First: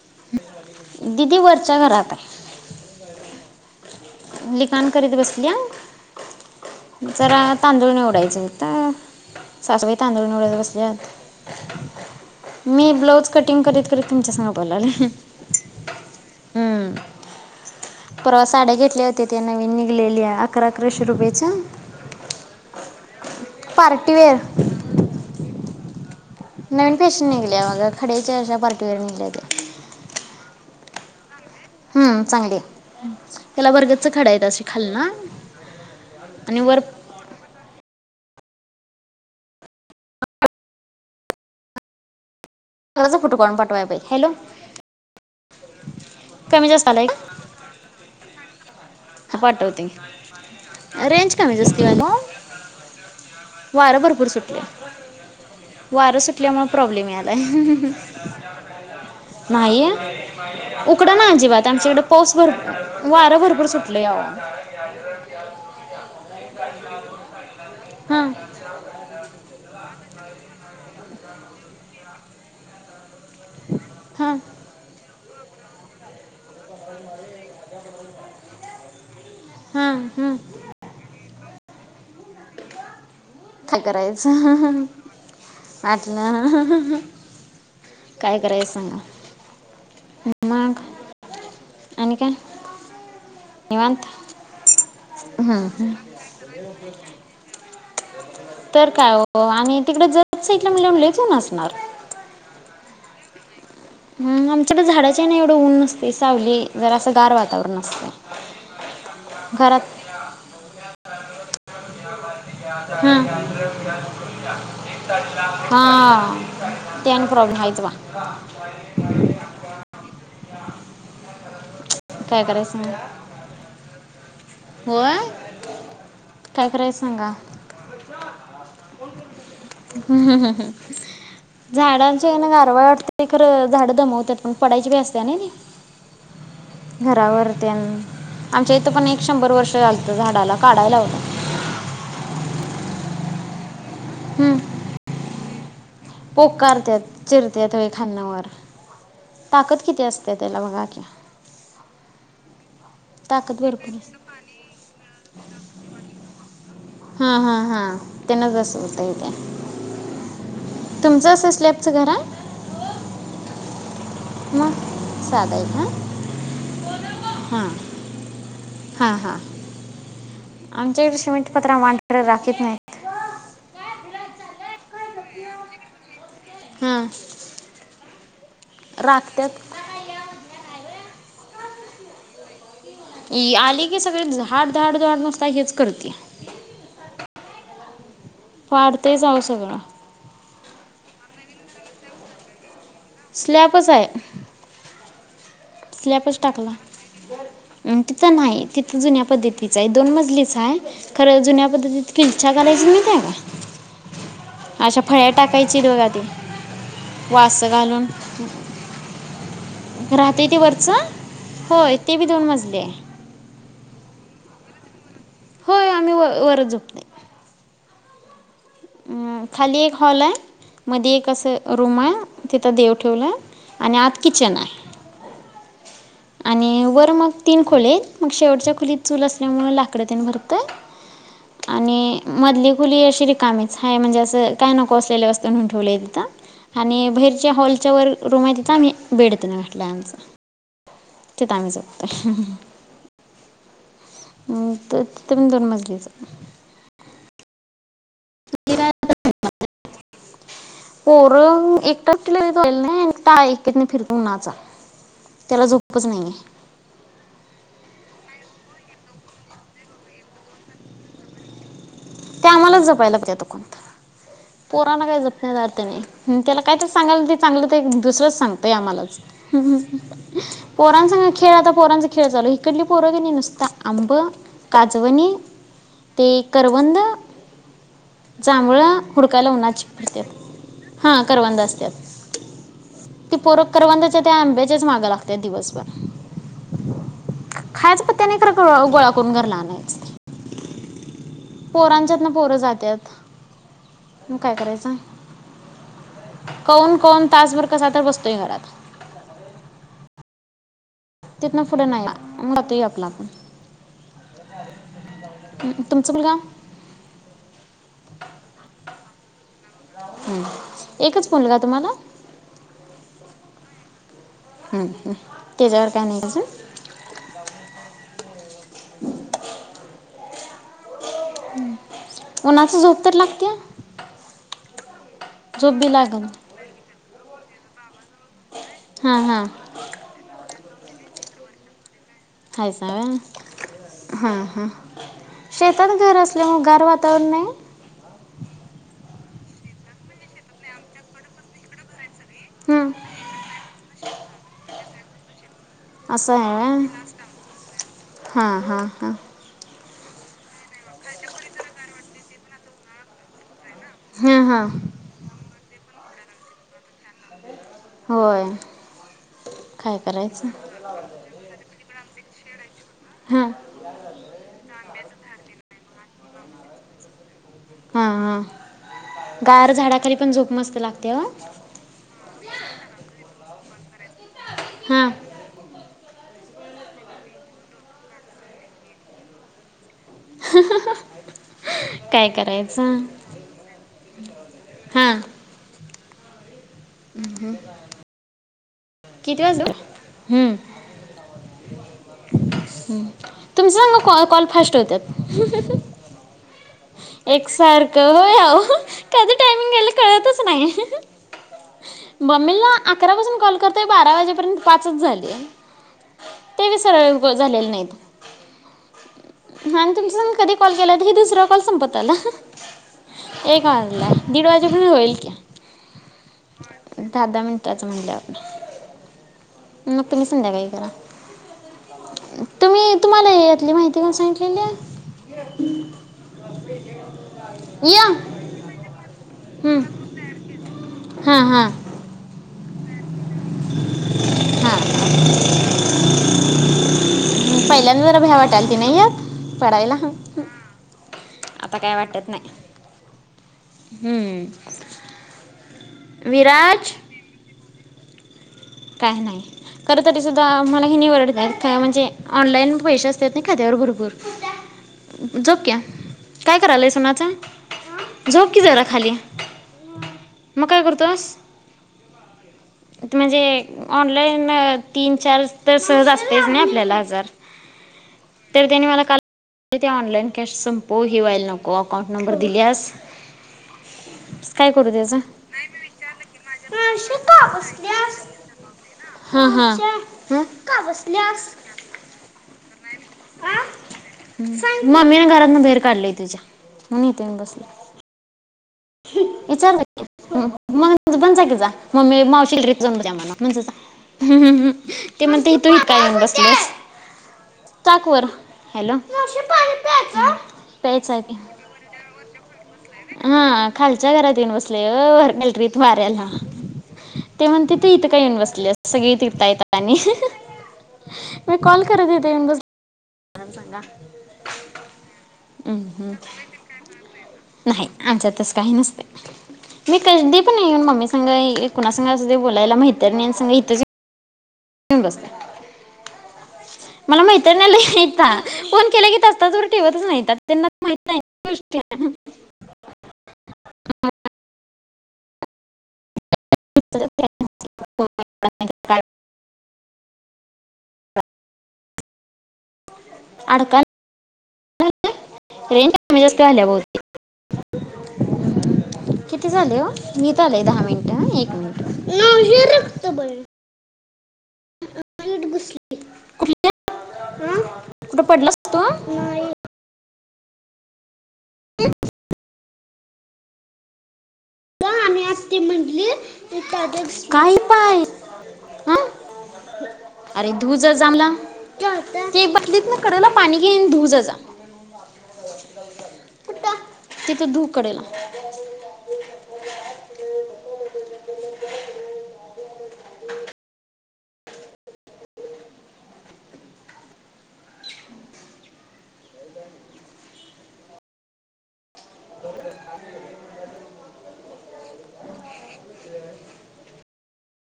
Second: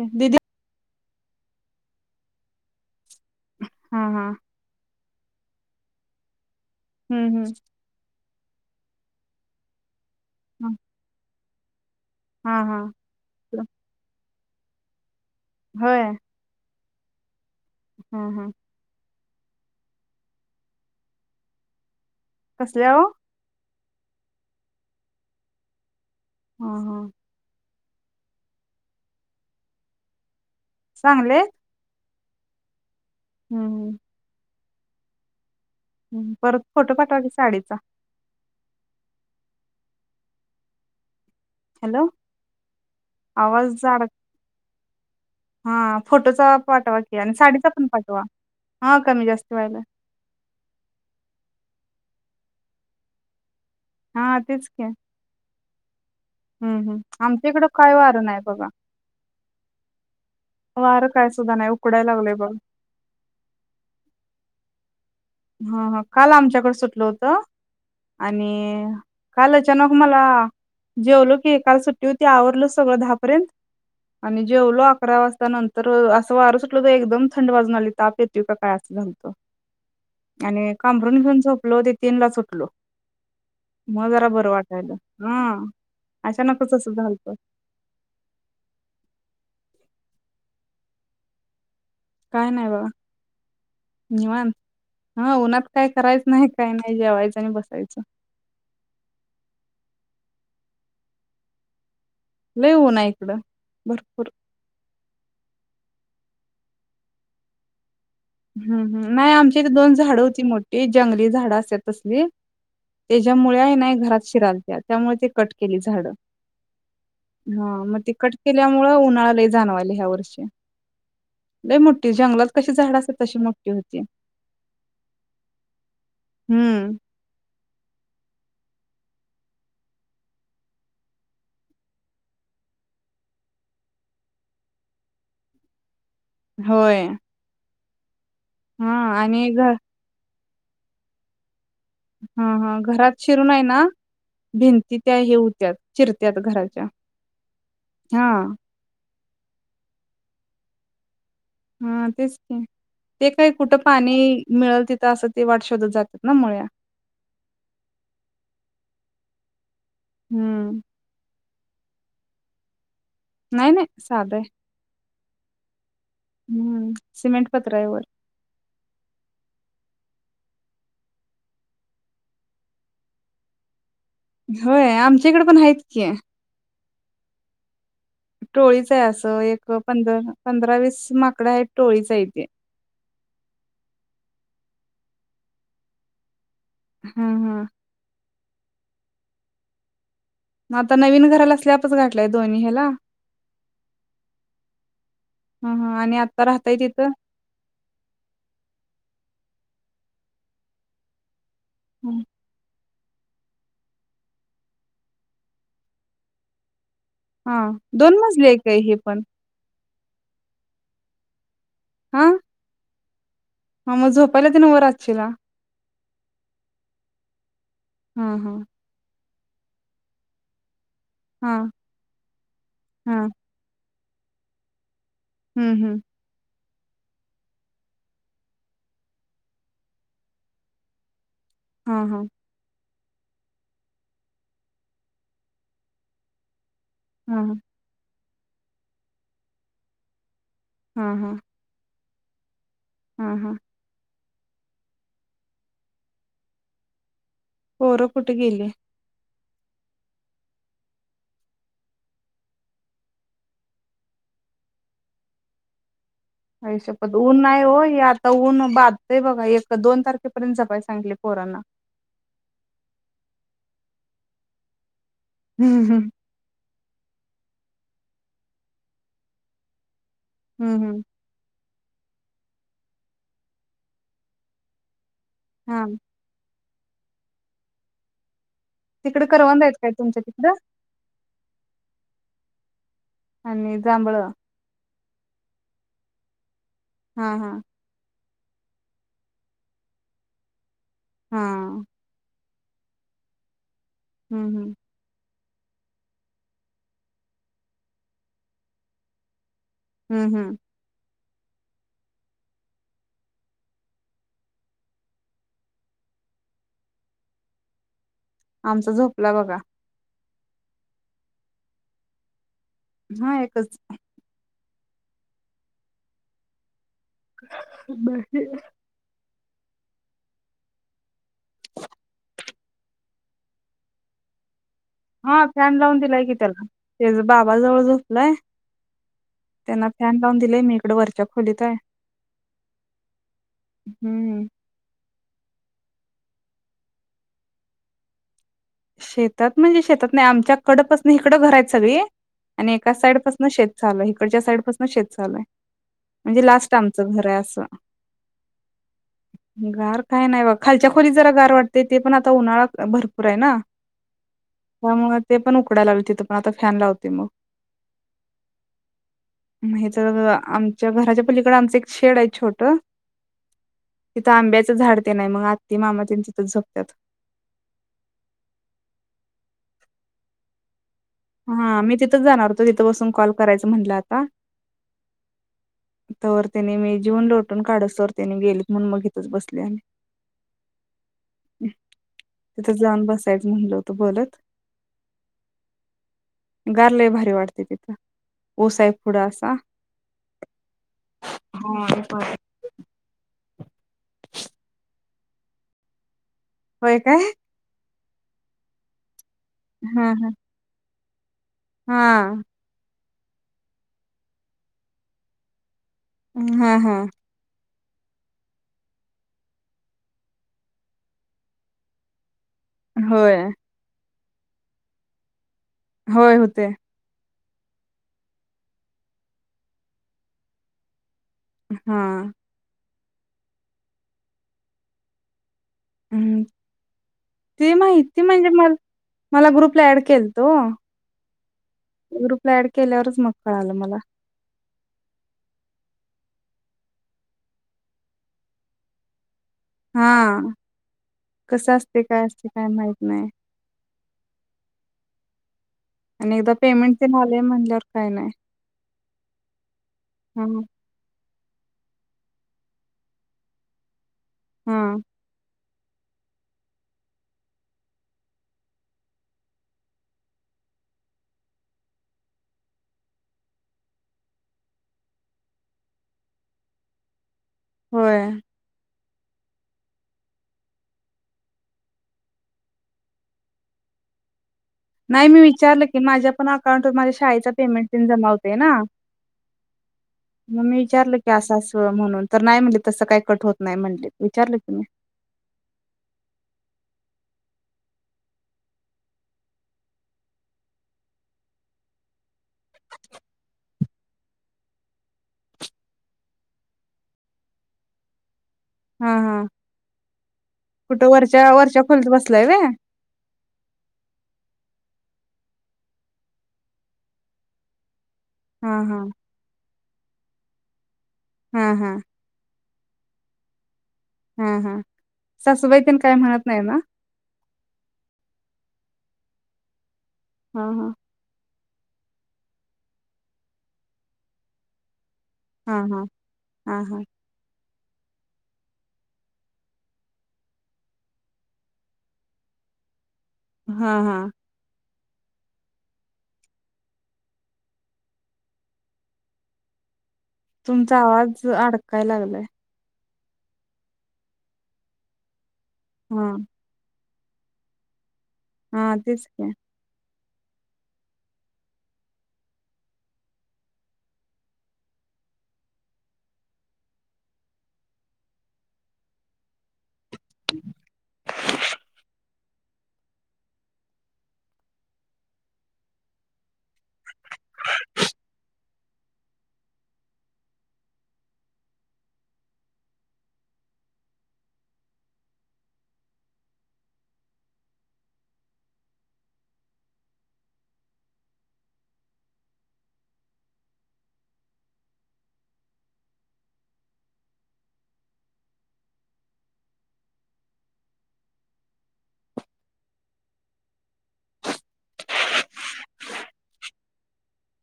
दिदी दिदी वर च्या घरात आहे. हा हा लिखाण करीत बसलिया. हम्म जरा तांदूळ निवडायचं हाईत. तर सासूबाई तांदूळ निवडत हम्म बसल्यात हा [unintelligible] हा मी हा. ब्लाऊज कटिंग करीत करीत तुमच्या सगं बोललोय होय हम्म. हा परवा हा साड्या घेतल्यात. ते त्या नवीन निघलेल्या अकरा अकराशे रुपयेच्या. कसल्या वो? पार्टीवेअर. हा नवीन हा फाॅशेन निघलीया वो आता ती खडया च्या अश्या बारक्या बारक्या निघल्यात त्या चांगल्या हाईत हम्म चांगली हाय त्याला हम्म बरगतच खड आहेत आस खालन-अ परत फोटो पाठवा की साडीचा हॅलो [unintelligible] फोटो काढून आवाज पाठवाया पाय जाड हॅलो हा फोटोचा कमी जास्त पाठवा आलाय की आणि साडीचा पण पाठवा हा कमी जास्त व्हायला पाठवते रेंज [unintelligible] वारं भरपूर हा सुटलय तेच की वारं सुटल्यामुळे हम्म हम् प्रॉब्लेम यायलाय आमच्या इकडं काय वारं नाही बघा नाहीय वारं उकडा ना काय सुद्धा अजिबात नाही आमच्याकडे उकडाय पाऊस लागलंय भर बघा वारं भरपूर सुटलय आओ [inaudible] हा हा काल आमच्याकडे सुटलं होत हां आणि काल अचानक मला जेवलो की काल सुट्टी होती आवरलं सगळं धा पर्यन्त हां आणि जेवलो अकरा वाज नंतर अस वार एकदम थंड बाजून आली ताप येतो काय असं झालत हां हां आणि काम पांघरुण घेऊन झोपलो ते तीनलाच ऊटलो काय करायचं हा अचानकच असं वाटलं झालतं काय करायचं सांगा मग काय नाही बघा निवांत निवांत हा उन्हात हं, काय हं. करायचं नाही काय नाही जेवायचं आणि बसायचं [inaudible] तर काय हो आणि तिकड जत‌ साईडला म्हटल्यावर लेचून ऊन असणार लय ऊन हाय इकडं भरपूर हम आमच्याकडे झाडाच्या एन एवढं ऊन नसतं ती सावली जरा असं गार वातावरण असते हम् हम नाही आमच्या इथडे दोन झाडं होती मोठी जंगली झाड तसली हां त्याच्यामुळे नाही घरात शिरालत्या त्यामुळे ते कट केली झाड हां ते आणि प्रॉब्लेम आहेच हा बा मग ते कट केल्यामुळे उन्हाळा् लय जाणवाले ह्या वर्षी लई मोठी काय जंगलात कशी करायचं झाड सांगा असत्यात. होय काय हम्म. करायच सांगा. हम्म हम् हम् हम् झाडांच्या ना गारवा वाटते खरं झाडं दमवतात पण पडायची भी असते ना. होय. घरावर त्यां आमच्या इथं हा पण एक आणि शंभर घ वर्ष झालतं झाडाला काढाय लावला. हा हा घरात शिरून हाय ना. भिंती त्या हे उ [unintelligible] पोककारत्यात चिरत्यात होय खालन वर हां ताकद किती असतेय त्याला बघाखी हा तेच ते ते काय कुठं भरपूर पाणी असते मिळल तिथं असं ते वाट शोधत जातात ना मुळ्या त्या हम्म. तुमच अस. स्लपच घर हाय. हाय ने मग साध हाय हम्म. सिमेंट हा पत्रा आहे वर. हा हा हा. आमच्याकडे शिमेंटपत्रा मांढर राखित नाहीत. होय आमच्याकडे पण आहेत की, हम टोळीच आहे असं एक पंध पंधरा वीस माक कड आहेत टोळीचा हाय ती. आली की सगळे झाड धाड धाड नुसत हेच करत्या. हम्म हम्. पाडतयच‌ आव सगळं. म आता नवीन घराला स्लॅपच घातलाय दोन्ही ह्याला स्लॅबच आहे. हा हा आणि स्लॅपच आता टाकला राहताय तिथं तिथं नाही तिथ जुन्या पद्धती दोन मजलीच आहे खरं जुन्या पध्दतीत खिल्चा करायच नाही. अछा फळ्या टाकायची बघा ती हा दोन मजली हाय काय हे पण राहतेय ते वरचं होय ते बी दोन मजले आहे. ह मग झोपायला तेन वर असचीला होय आम्ही वर वर झोपतोय हम् हम् खाली एक हॉल हाय मध्ये एक हा असं रूम आहे तिथं देव हा ठेवलाय आणि आत किचन‌ आहे. हम्म हम्म आणि वर मग तीन खोले आहेत, मग शेवटच्या खोलीत चूल असल्यामुळं लाकडं तेन भरतंय. हा आणि हा मधली खुली अशी रिकामी हाय म्हणजे असं काय नको असलेले, वस्तू नेहुन ठेवलेय तिथ आणि हा बाहेरच्या हॉलच्यावर. रूम आहे तथ आम्ही बेड तेन घातलाय आमचा. हा हा तेथ आमचा. [unintelligible] हा हा म तिथ पण दोन मजलीच आहे. पोरं कुठे गेली. पोर एक तारखेला [unintelligible] नाही फिर [unintelligible] उ नाचा त्याला झोपच नाहीये. आयशप्पत ऊन नाय ओ हे, आता ऊन बाधतय बघा एक दोन तारखेपर्यंत जपाय सांगितलय पोरांना. त्या आम्हालाच जपाय लागत्यात [unintelligible] [unintelligible] जपण्यात काय अर्थ हम्म हम्म नाही त्याला काय तरी सांगायलो सांगलं तर एक दुसरंच सांगतय आम्हालाच. हम्म हम्म पोरांसग खेळ आता पोरांचा खेळ चालू‌ हाय, इकडली पोरं क नाही नुसता आंब, काजवणी. हा. ते करवंद जांभळ तिकडे हुडकायला करवंद आहेत उन्हाची काय तुमच्या तिकडं पडत्यात हा करवंदा आसलेली त्याच. ती पोर आणि जांभळ करवंदच्या त्या आंब्याच्याच माग. त्या दिवसभर हा हा त्याने तर ग गोळा करून घरला आणायच. हा पोरांच्यातन पोरं जात्यात. मग काय हम्म हम्म करायच. कोौन कोौन तासभर कसा तर बसतोय घरात. हम्म हम्म तिथन पुढ नाय जातय आपला आपण तुमचा मुलगा आमचा झोपला बघा. एकच मुलगा तुम्हाला. हा एकच हुं हुं तेच्यावर काय नाही का अजून बाकी [unintelligible] उन्हाच झोप तर लागतेया हा फॅन लावून दिलाय की त्याला त्याज बाबा जवळ झोपलाय हां हां त्यांना फॅन लावून दिलय मी कड वरच्या खोलीत हाय. हायसा व्हय हां हम्म हां शेतात घर असल म गार वातावरण नाय. शेतात म्हणजे शेतात नाय आमच्याकडपासन हीकडं घर आहेत सगळी आणि हं, एका साईड पासन शेत चालू हाय इकडच्या साईड पासन शेत चालू हाय असं म्हणजे आहे लास्ट व्हय. आमचं घर आहे असं हां हां हां गार काय नाय बघ खालच्या खोलीत जरा गार वाटतय ते पण आता उन्हाळा भरपूर आहे ना हां हां त्यामुळ ते पण उकडायला लागलं तिथ पण आता फॅन लाव ते मं होय मं काय हेचा करायचं आमच्या घराच्या पलीकड आमच एक शेड हाय छोटं हां तिथं आंब्याचं झाड ते नाय मग आत्ती मामा तेन तिथच झोपत्यात. हा हा गार झाडाखाली पण झोप मस्त लाग हा मी तिथंच जाणार होतो तिथं बसून कॉल करायचं म्हणलं आता हां तर त्यानी मी जीऊन लोटून काढूसतर त्यांनी गेलीत म्हणून मग हीतच बसले आणि काय तिथं करायचं जाऊन बसायचं म्हणलं होतं बोलत हा गार लय भारी वाटतय तीत किती वाजले ओ हुं हा [unintelligible] तुमचं संग कॉ कॉल फास्ट होत्यात. होय काय एक सार का व्हय आओ कधी टायमिंग यायला हा हा कळतच नाही. हा बमिला अकरा पासून कॉल करताय बारा वाजेपर्यंत पाच झाली ते हा वि हा सरा झालेले नाहीत ह तुमचा कधी कॉल केला तर हे दुसर काल संपतला होय ए गल आहे दीड वाजेमध्ये होईल का्या होय होते त्याच म्हणलं आपण मग तुही संध्या काही करा हा तुम्ही तुम्हाला यातली माहिती काण सांगितलेली ह् ते या माहिती म्हणजे म मला हां ग्रुपला ऍड के तो हां हां ग्रुपला ऍड केलर्स मकळ आलं मला हां पहिल्यांदा जरा भ्या वाटायल की नाही यात हा पडायला कसं आता असते काय वाटत असते नाही. काय माहित नाही हम्म आणि एकदा विराज पेमेंट ते झालेय म्हणल्यावर काय नाही काय नाही खर तरी हा सुद्धा मला हे निवड जाल काय म्हणजे ऑनलाईन पैसे असतात नाही का त्या्यावर हा भरपूर झोक्य काय करायलय सोनाच झोप क जरा खाली मग काय करतोस म्हणजे ऑनलाईन तीन चार तर सहज असतेच नाही आपल्याला हजार होय तर त्यानी मला का ते ऑनलाइन कॅश संपो हिवा्हाला नको अकाउंट नंबर दिल्यास काय करू त्याचा? नाही मी विचारलं की माझ्या पण अकाउंटवर माझ्या शाळेचा पेमेंट जमा होते ह ह मग मी का बस विचारलं की असं असं म्हणून तर नाही म्हणले तसं काही कट होत नाही म्हणले विचारलं की मी. मम्मीने घरातन बाहेर काढलीय तुझ्या म्हून यथे बस विचारलं मग पण जा की जा मग म मावशी ट्र्रीप जाऊन द्या मला म्हणजे ते म्हणते तू इत काय येऊन बसलस चाकवर हॅलो हा ला कुठं वरच्या वरच्या खोलीत बसलाय व्हय म्हण का येऊन बसले अस हा हा सगळी तिरता येत आणि मी हा कॉल हा करतते देन ब आरम सांगा हम हम हम्म, सासबाईतन हम्म. काय म्हणत नाही ना नाही आमच्यात तसं काही नसते मी कधी पण हा येऊन हा मम्मी सांगा कुणा संग असूदे बोलायला म्हैतरनिंसंग इथंच ये [unintelligible] हां हां आं हां हैता फोन केलाकी तास तास भर ठेवतच नाहीत आता त्यांना माहीत नाही गोष्टी [inaudible] हां हां [inaudible] तुमचा आवाजअ अडकाय लागलाय अडकाल [inaudible] रेंज कमी जास्त व्हायच्या बहुत [inaudible] हां तेचकी [unintelligible] आलय दहा मिन्ट हां एक मिन्ट [inaudible] हाईट बसली हां कुठं पड्लास तु? नाही [inaudible] का आनी आत्ती म्हंटली [unintelligible] काय ही पाय अं अरे धूजजामलाम [unintelligible] ते बाटलीतन कडेला पाणी घेअन धूज जा कुटं तिथ धू कडेला